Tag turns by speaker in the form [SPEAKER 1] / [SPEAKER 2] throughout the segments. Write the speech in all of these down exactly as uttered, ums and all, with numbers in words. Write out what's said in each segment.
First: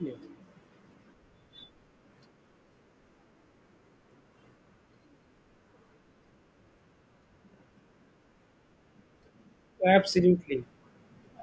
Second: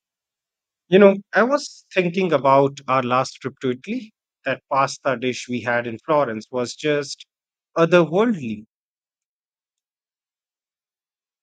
[SPEAKER 1] Yeah,
[SPEAKER 2] You know, I was thinking about our last trip to Italy. That pasta dish we had in Florence was just otherworldly.
[SPEAKER 1] absolutely.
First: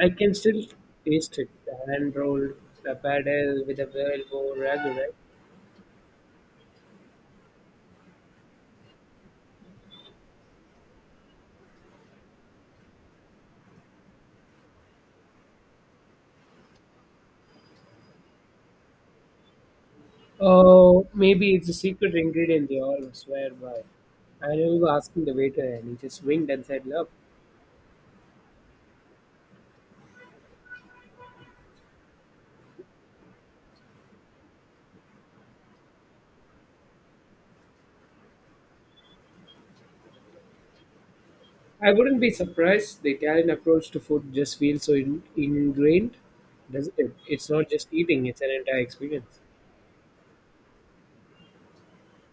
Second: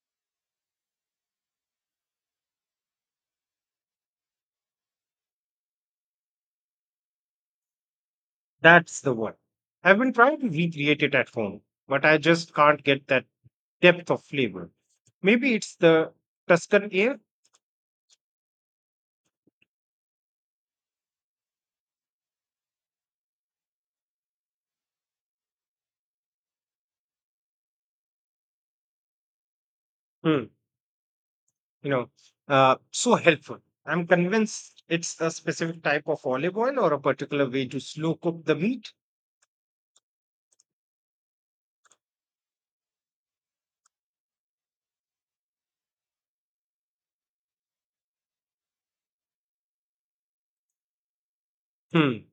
[SPEAKER 1] I can still taste it. The hand rolled, the paddle with a well ragu, right?
[SPEAKER 2] That's the one. I've been trying to recreate it at home, but I just can't get that depth of flavor. Maybe it's the Tuscan air?
[SPEAKER 1] Oh, maybe it's a secret ingredient they all swear by. I remember asking the waiter and he just winked and said, "Look,
[SPEAKER 2] Hmm. you know, uh, so helpful. I'm convinced it's a specific type of olive oil or a particular way to slow cook the meat.
[SPEAKER 1] I wouldn't be surprised, the Italian approach to food just feels so in- ingrained, doesn't it? It's not just eating, it's an entire experience."
[SPEAKER 2] Hmm,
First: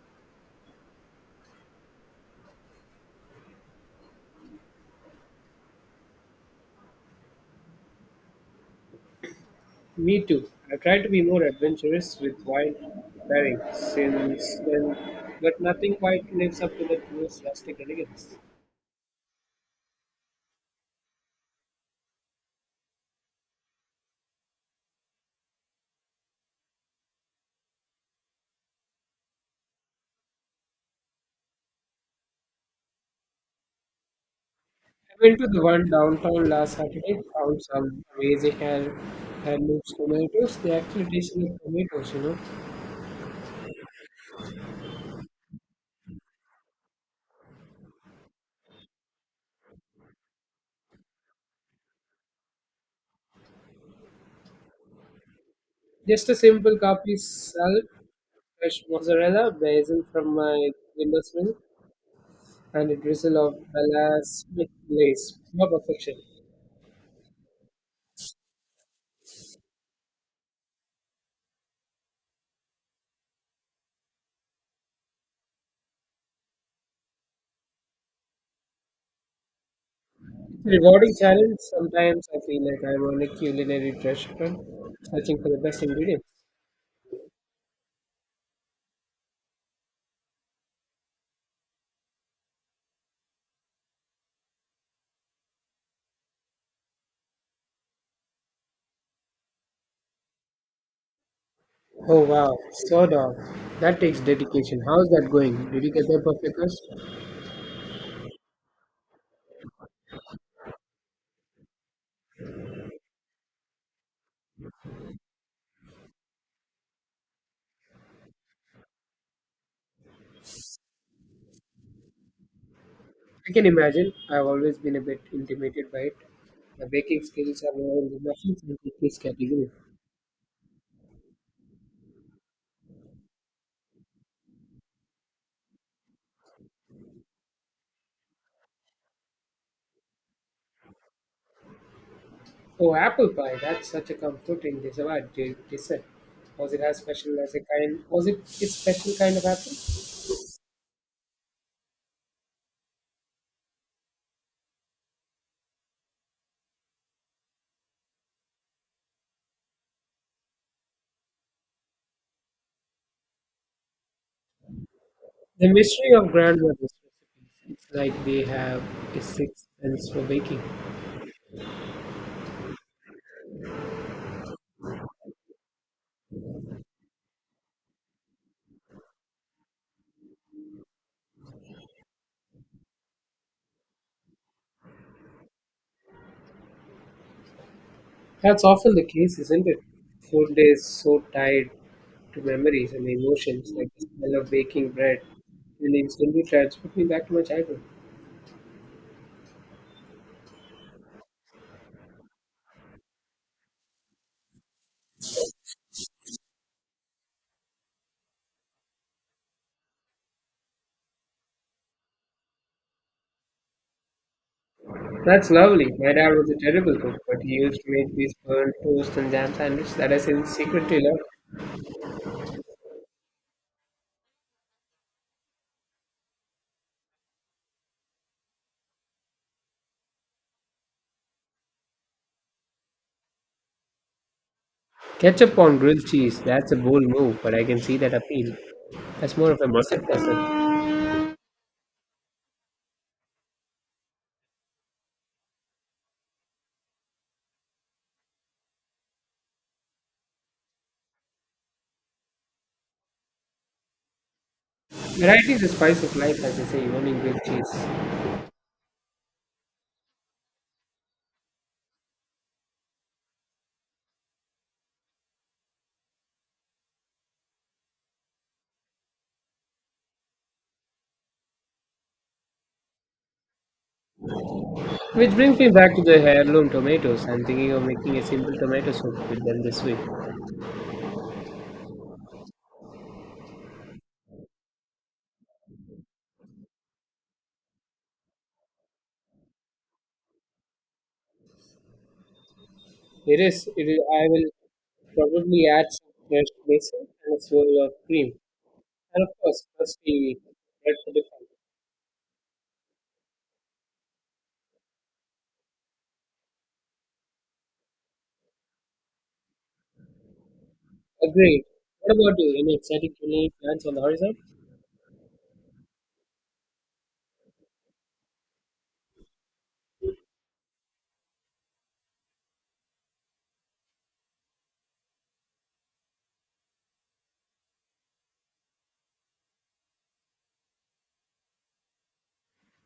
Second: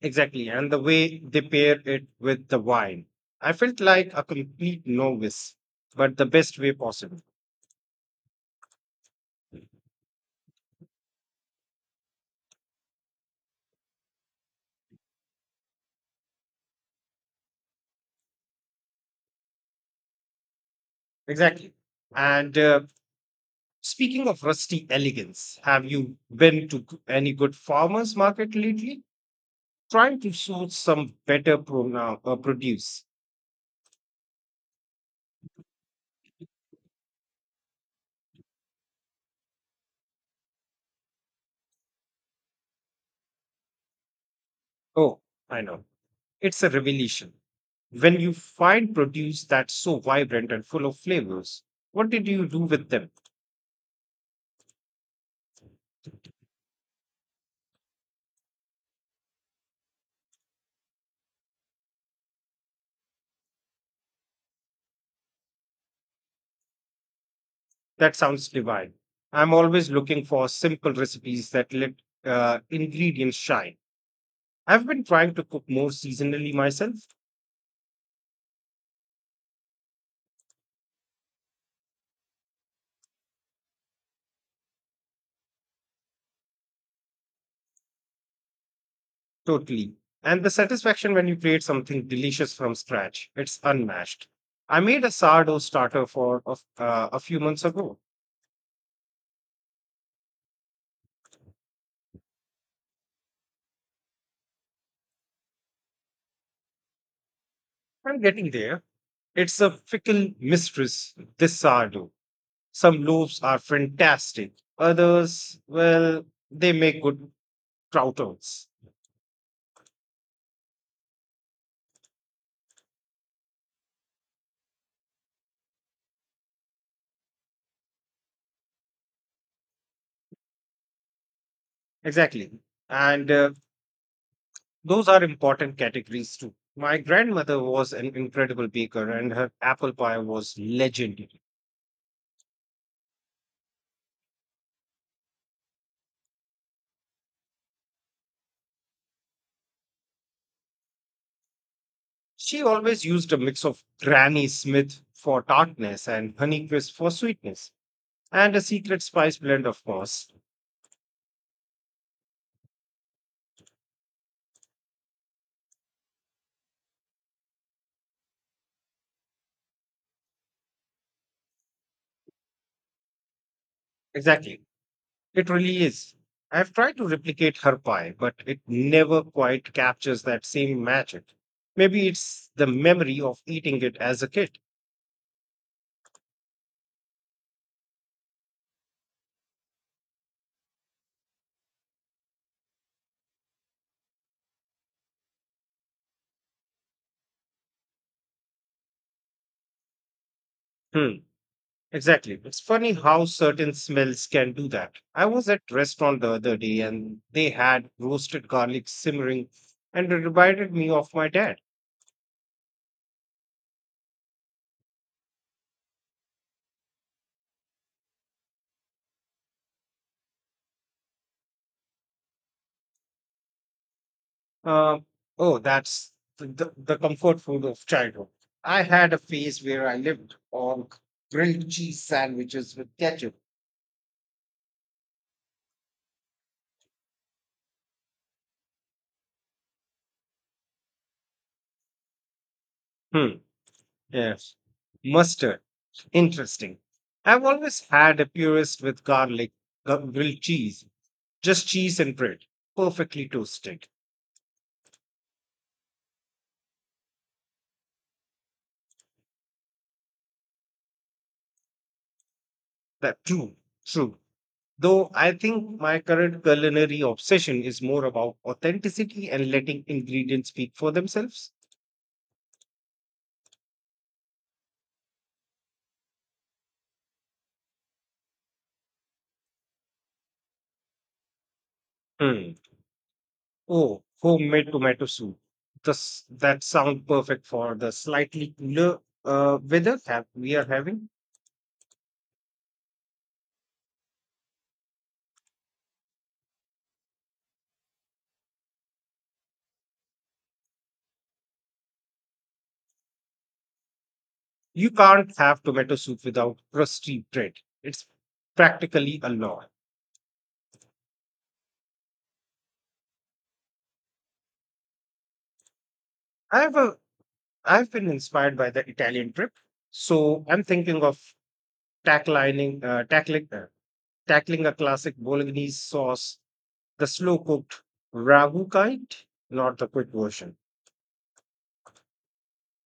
[SPEAKER 2] exactly. And the way they pair it with the wine. I felt like a complete novice, but the best way possible.
[SPEAKER 1] Me too. I try to be more adventurous with wild pairing since then, but nothing quite lives up to that most rustic elegance.
[SPEAKER 2] Exactly. And uh, Speaking of rusty elegance, have you been to g- any good farmers market lately? Trying to source some better pronoun, uh, uh, produce.
[SPEAKER 1] I went to the one downtown last Saturday, found some amazing hand, hand tomatoes. They actually taste like tomatoes, you know.
[SPEAKER 2] Oh, I know. It's a revelation. When you find produce that's so vibrant and full of flavors, what did you do with them?
[SPEAKER 1] Just a simple copy salad, fresh mozzarella, basil from my windowsill, and a drizzle of balsamic glaze. Pure perfection.
[SPEAKER 2] That sounds divine. I'm always looking for simple recipes that let uh, ingredients shine. I've been trying to cook more seasonally myself,
[SPEAKER 1] Rewarding challenge. Sometimes I feel like I'm on a culinary restaurant searching for the best ingredients.
[SPEAKER 2] totally. And the satisfaction when you create something delicious from scratch, it's unmatched. I made a sourdough starter for of, uh, a few months ago.
[SPEAKER 1] Oh wow, so dog. That takes dedication. How's that going? Did you get the perfect crust?
[SPEAKER 2] I'm getting there. It's a fickle mistress, this sourdough. Some loaves are fantastic. Others, well, they make good croutons.
[SPEAKER 1] I can imagine. I've always been a bit intimidated by it. The baking skills are more in the muffins and cookies category.
[SPEAKER 2] Exactly. And uh, Those are important categories too. My grandmother was an incredible baker and her apple pie was legendary.
[SPEAKER 1] Oh, apple pie. That's such a comforting dessert. de- Dessert. Was it as special as a kind? Was it a special kind of apple?
[SPEAKER 2] She always used a mix of Granny Smith for tartness and Honeycrisp for sweetness, and a secret spice blend, of course.
[SPEAKER 1] The mystery of grandmother's recipes, it's like they have a sixth sense for baking.
[SPEAKER 2] Exactly. It really is. I've tried to replicate her pie, but it never quite captures that same magic. Maybe it's the memory of eating it as a kid.
[SPEAKER 1] That's often the case, isn't it? Food is so tied to memories and emotions, like the smell of baking bread will instantly transport me back to my childhood.
[SPEAKER 2] Hmm, exactly. It's funny how certain smells can do that. I was at restaurant the other day and they had roasted garlic simmering and it reminded me of my dad.
[SPEAKER 1] That's lovely. My dad was a terrible cook, but he used to make these burnt toast and jam sandwich that I sin- secretly love.
[SPEAKER 2] Um, oh, that's the, the the comfort food of childhood. I had a phase where I lived on grilled cheese sandwiches with ketchup.
[SPEAKER 1] Ketchup on grilled cheese, that's a bold move, but I can see that appeal. That's more of a mustard puzzle.
[SPEAKER 2] Hmm. Yes. Mustard. Interesting. I've always had a purist with garlic, gu- grilled cheese, just cheese and bread, perfectly toasted.
[SPEAKER 1] Variety is the spice of life, as they say, even in grilled cheese.
[SPEAKER 2] That true, true. Though I think my current culinary obsession is more about authenticity and letting ingredients speak for themselves.
[SPEAKER 1] Which brings me back to the heirloom tomatoes. I'm thinking of making a simple tomato soup with them this week.
[SPEAKER 2] Hmm. Oh, homemade tomato soup. This, that sounds perfect for the slightly cooler uh, weather that we are having.
[SPEAKER 1] It is. It is I will probably add some fresh basil and a swirl of cream, and of course, firstly, bread for the fun.
[SPEAKER 2] You can't have tomato soup without crusty bread. It's practically a law.
[SPEAKER 1] Agreed. What about you? Any exciting culinary plans on the horizon?
[SPEAKER 2] I've a, I've been inspired by the Italian trip, so I'm thinking of tackling uh, tackling uh, tackling a classic bolognese sauce, the slow cooked ragu kind, not the quick version.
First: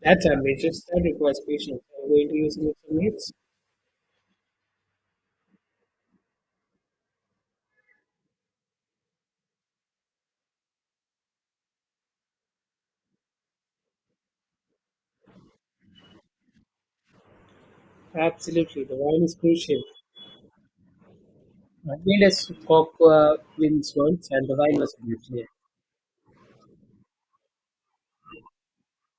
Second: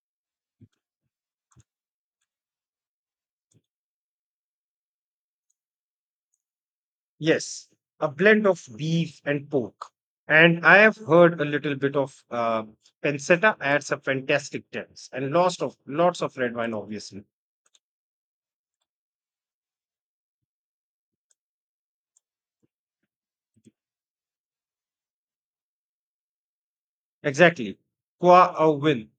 [SPEAKER 1] That's ambitious. That requires patience. I'm going to use it for minutes.
[SPEAKER 2] Yes, a blend of beef and pork. And I have heard a little bit of uh, pancetta adds a fantastic taste, and lots of lots of red wine, obviously.
[SPEAKER 1] Absolutely, the wine is crucial. I made a cock uh, wins once, and the wine was beautiful.
[SPEAKER 2] Exactly, qua au vin.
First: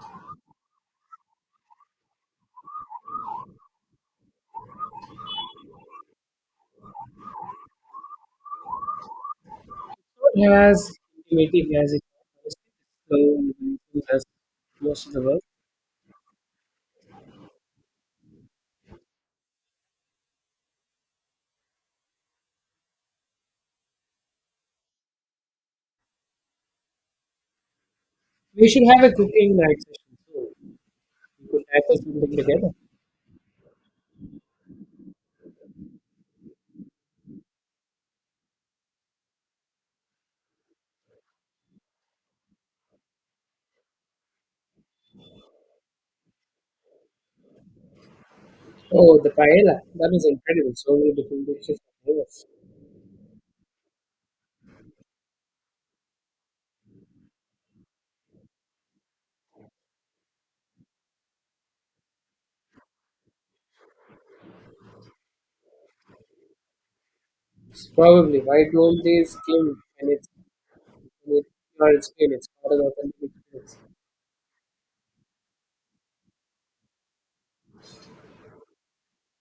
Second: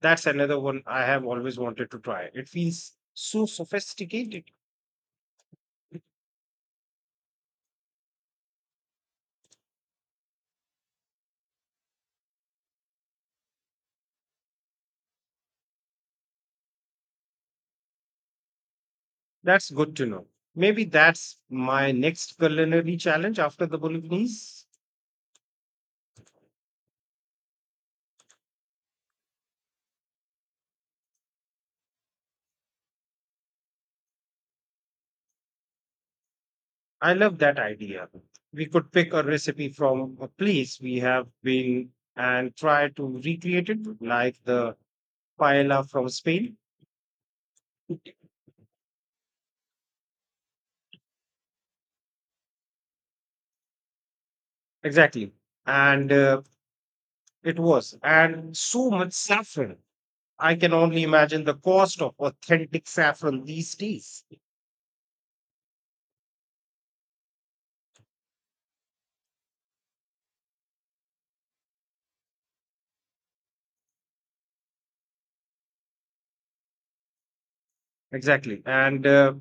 [SPEAKER 2] That's another one I have always wanted to try. It feels so sophisticated.
[SPEAKER 1] It has ultimately has a slow and mindful as most of the world.
[SPEAKER 2] That's good to know. Maybe that's my next culinary challenge after the Bolognese.
[SPEAKER 1] We should have a cooking night session soon. We could tackle something together.
[SPEAKER 2] I love that idea. We could pick a recipe from a place we have been and try to recreate it, like the paella from Spain.
[SPEAKER 1] Oh, the paella. That is incredible. So many different dishes and flavors.
[SPEAKER 2] Exactly. And uh, It was. And so much saffron. I can only imagine the cost of authentic saffron these days.
[SPEAKER 1] Probably. Why don't they skim and it's it, or it's skin? It's part of the authentic experience.
[SPEAKER 2] Exactly. And uh,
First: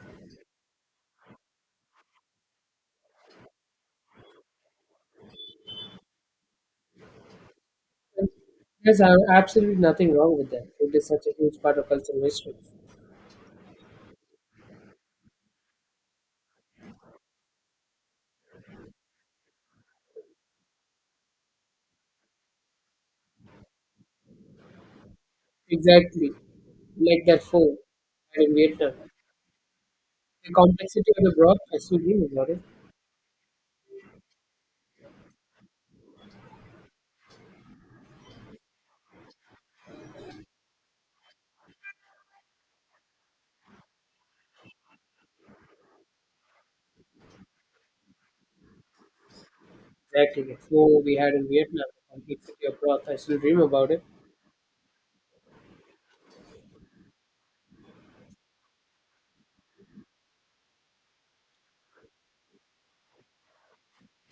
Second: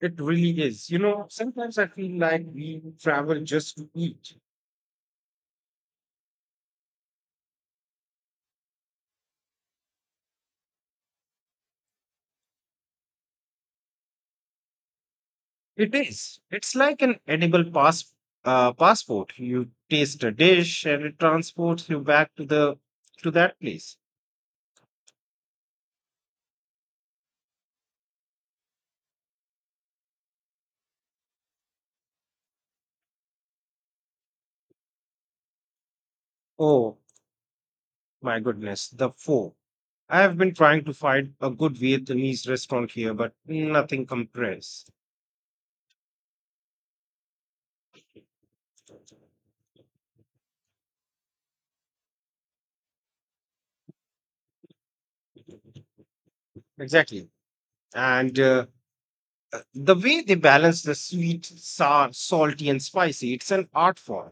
[SPEAKER 2] It really is. You know, sometimes I feel like we travel just to eat.
[SPEAKER 1] And There's a- absolutely nothing wrong with that. It is such a huge part of cultural history.
[SPEAKER 2] It is. It's like an edible pass, uh, passport. You taste a dish and it transports you back to the to that place.
[SPEAKER 1] Exactly. Like that food had in Vietnam. The complexity of the broth, I still dream about it.
[SPEAKER 2] Oh my goodness, the pho. I have been trying to find a good Vietnamese restaurant here, but nothing compares.
[SPEAKER 1] Exactly. So we had in Vietnam, the complete city of broth. I still dream about it.
[SPEAKER 2] Exactly. And uh, The way they balance the sweet, sour, salty, and spicy, it's an art form.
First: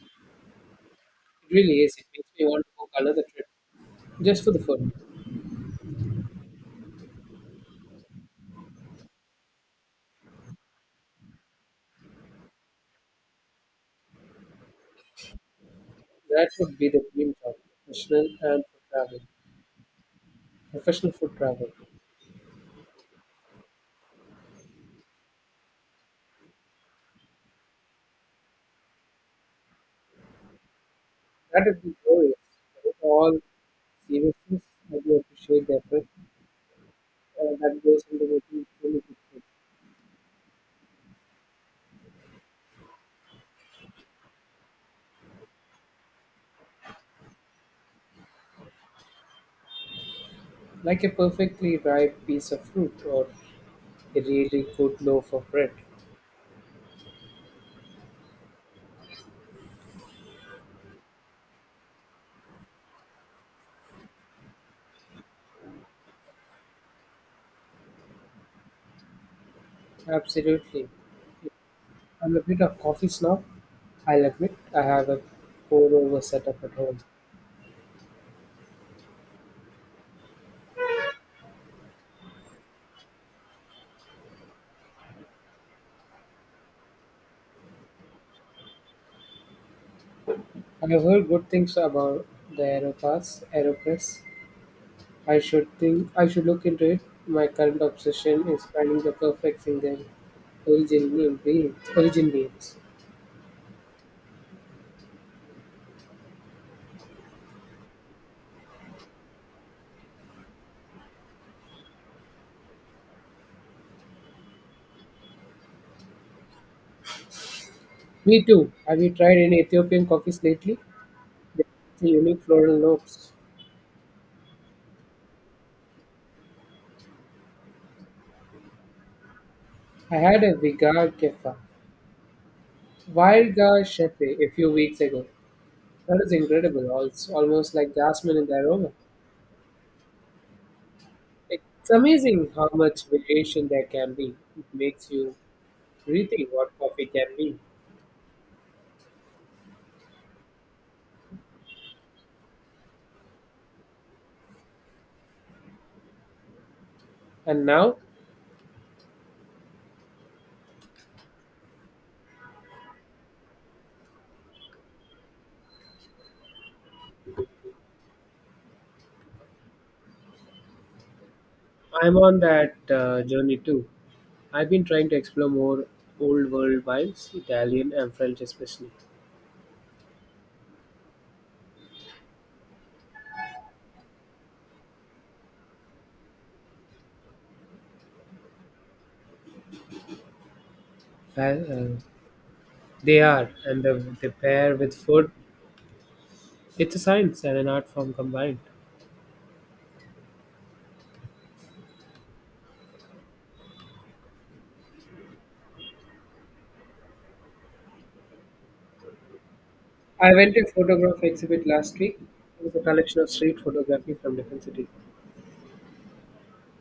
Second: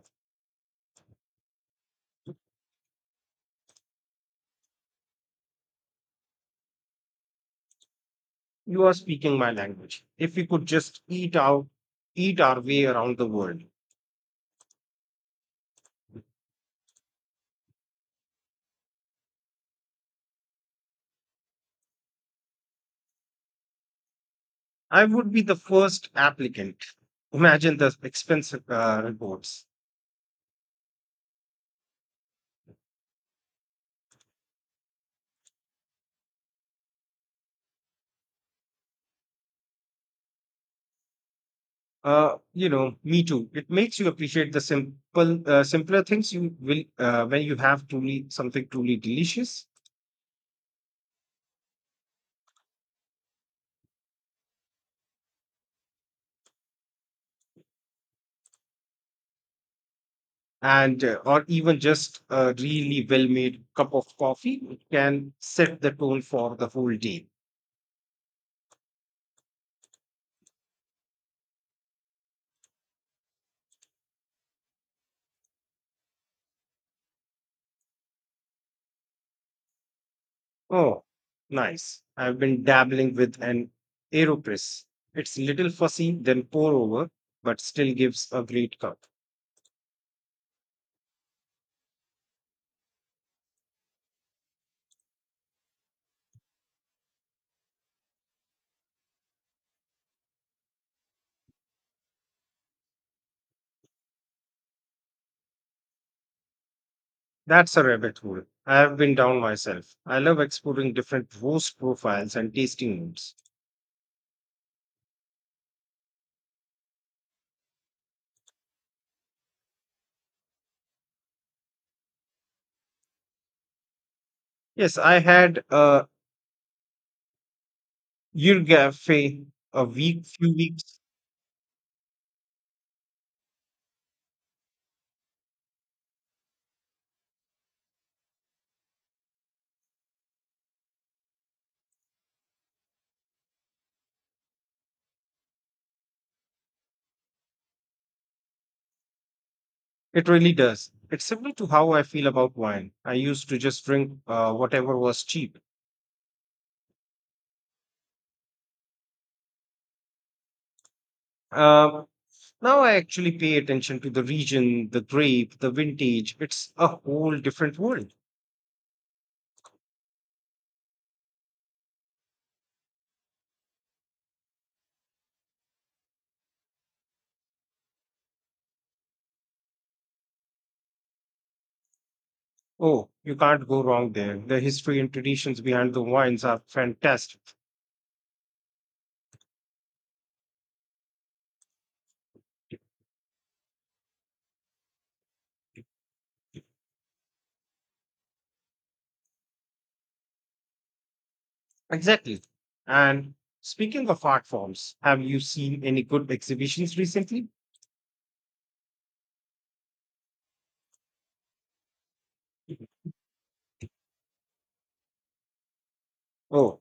[SPEAKER 1] It really is. It makes me want to book another trip just for the food.
[SPEAKER 2] You are speaking my language. If we could just eat out, eat our way around the world,
[SPEAKER 1] That would be the dream job, professional and for travel, professional food travel.
[SPEAKER 2] I would be the first applicant. Imagine the expensive uh, reports.
[SPEAKER 1] That would be glorious. With all seriousness, I do appreciate the effort uh, that goes into making really good food,
[SPEAKER 2] Uh, you know, me too. It makes you appreciate the simple, uh, simpler things you will uh, when you have truly something truly delicious.
[SPEAKER 1] like a perfectly ripe piece of fruit or a really good loaf of bread.
[SPEAKER 2] And uh, Or even just a really well made cup of coffee can set the tone for the whole day.
[SPEAKER 1] Absolutely. I'm a bit of coffee snob. I'll admit I have a pour over setup at home.
[SPEAKER 2] Oh, nice. I've been dabbling with an aeropress. It's little fussy then pour over, but still gives a great cup.
[SPEAKER 1] I've heard good things about the Aeropass, Aeropress. I should think I should look into it. My current obsession is finding the perfect single origin beans. Origin beans.
[SPEAKER 2] That's a rabbit hole I have been down myself. I love exploring different roast profiles and tasting notes.
[SPEAKER 1] Me too. Have you tried any Ethiopian coffees lately? They have the unique floral notes.
[SPEAKER 2] Yes, I had a yurgafe a
[SPEAKER 1] I
[SPEAKER 2] week
[SPEAKER 1] had
[SPEAKER 2] few
[SPEAKER 1] a
[SPEAKER 2] weeks.
[SPEAKER 1] Vigar Kefa, Virga Shefe, a few weeks ago. That is incredible. Al- It's almost like jasmine in the aroma. It's amazing how much variation there can be. It makes you rethink what coffee can be.
[SPEAKER 2] It really does. It's similar to how I feel about wine. I used to just drink uh, whatever was cheap.
[SPEAKER 1] And now
[SPEAKER 2] Um, Now I actually pay attention to the region, the grape, the vintage. It's a whole different world.
[SPEAKER 1] I'm on that uh, journey too. I've been trying to explore more old world wines, Italian and French especially.
[SPEAKER 2] Oh, you can't go wrong there. The history and traditions behind the wines are fantastic.
[SPEAKER 1] Well, uh, they are, and the, they pair with food. It's a science and an art form combined.
[SPEAKER 2] Exactly. And speaking of art forms, have you seen any good exhibitions recently?
[SPEAKER 1] I went to a photograph exhibit last week. It was a collection of street photography from different cities.
[SPEAKER 2] Oh.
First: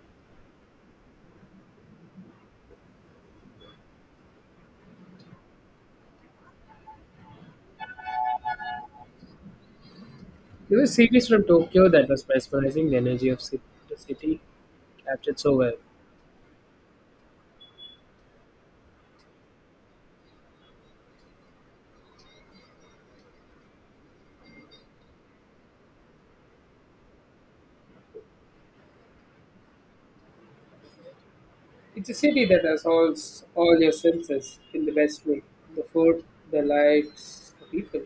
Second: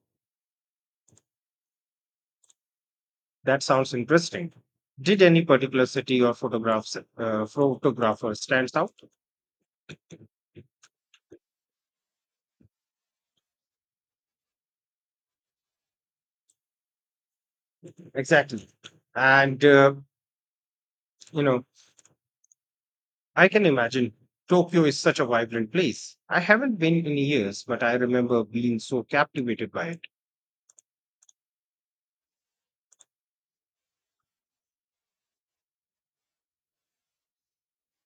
[SPEAKER 2] That sounds interesting. Did any particular city or photographs uh, photographer stands out?
[SPEAKER 1] There was a series from Tokyo that was mesmerizing, the energy of ci- the city captured so well.
[SPEAKER 2] Exactly. And uh, You know, I can imagine Tokyo is such a vibrant place. I haven't been in years, but I remember being so captivated by it.
[SPEAKER 1] It's a city that assaults all your senses in the best way, the food, the lights, the people.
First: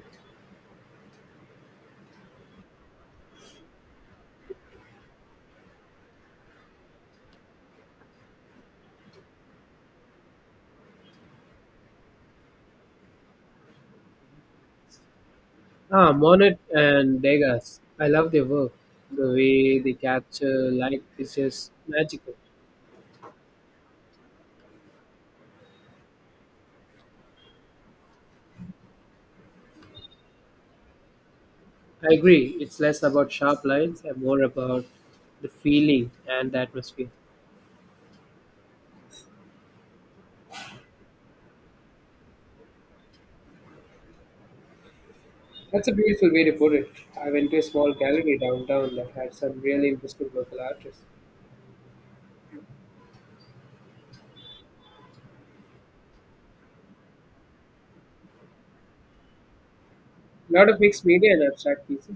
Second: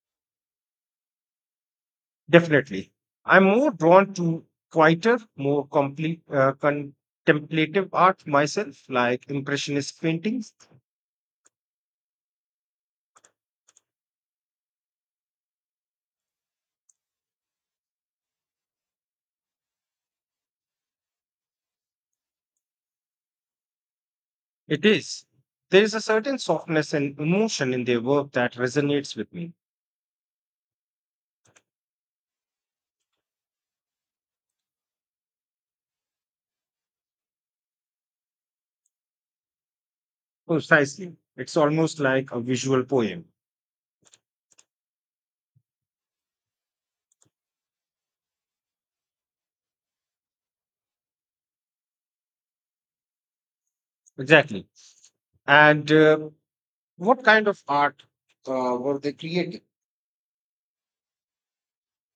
[SPEAKER 2] Definitely. I'm more drawn to quieter, more complete uh, contemplative art myself, like impressionist paintings.
[SPEAKER 1] Ah, Monet and Degas. I love their work. The way they capture light is just magical.
[SPEAKER 2] It is. There is a certain softness and emotion in their work that resonates with me.
[SPEAKER 1] I agree. It's less about sharp lines and more about the feeling and the atmosphere.
[SPEAKER 2] Precisely. It's almost like a visual poem.
[SPEAKER 1] That's a beautiful way to put it. I went to a small gallery downtown that had some really interesting local artists.
[SPEAKER 2] Exactly. And uh, What kind of art uh, were they creating?
[SPEAKER 1] Lot of mixed media and abstract pieces.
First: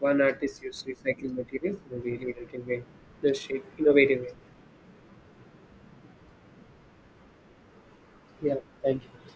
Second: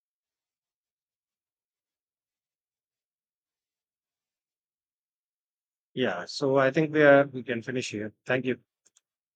[SPEAKER 1] One artist used recycled materials in a really innovative way. The shape, innovative way.
[SPEAKER 2] Yeah. So I think we, are, we can finish here. Thank
[SPEAKER 1] Yeah,
[SPEAKER 2] you.
[SPEAKER 1] thank you.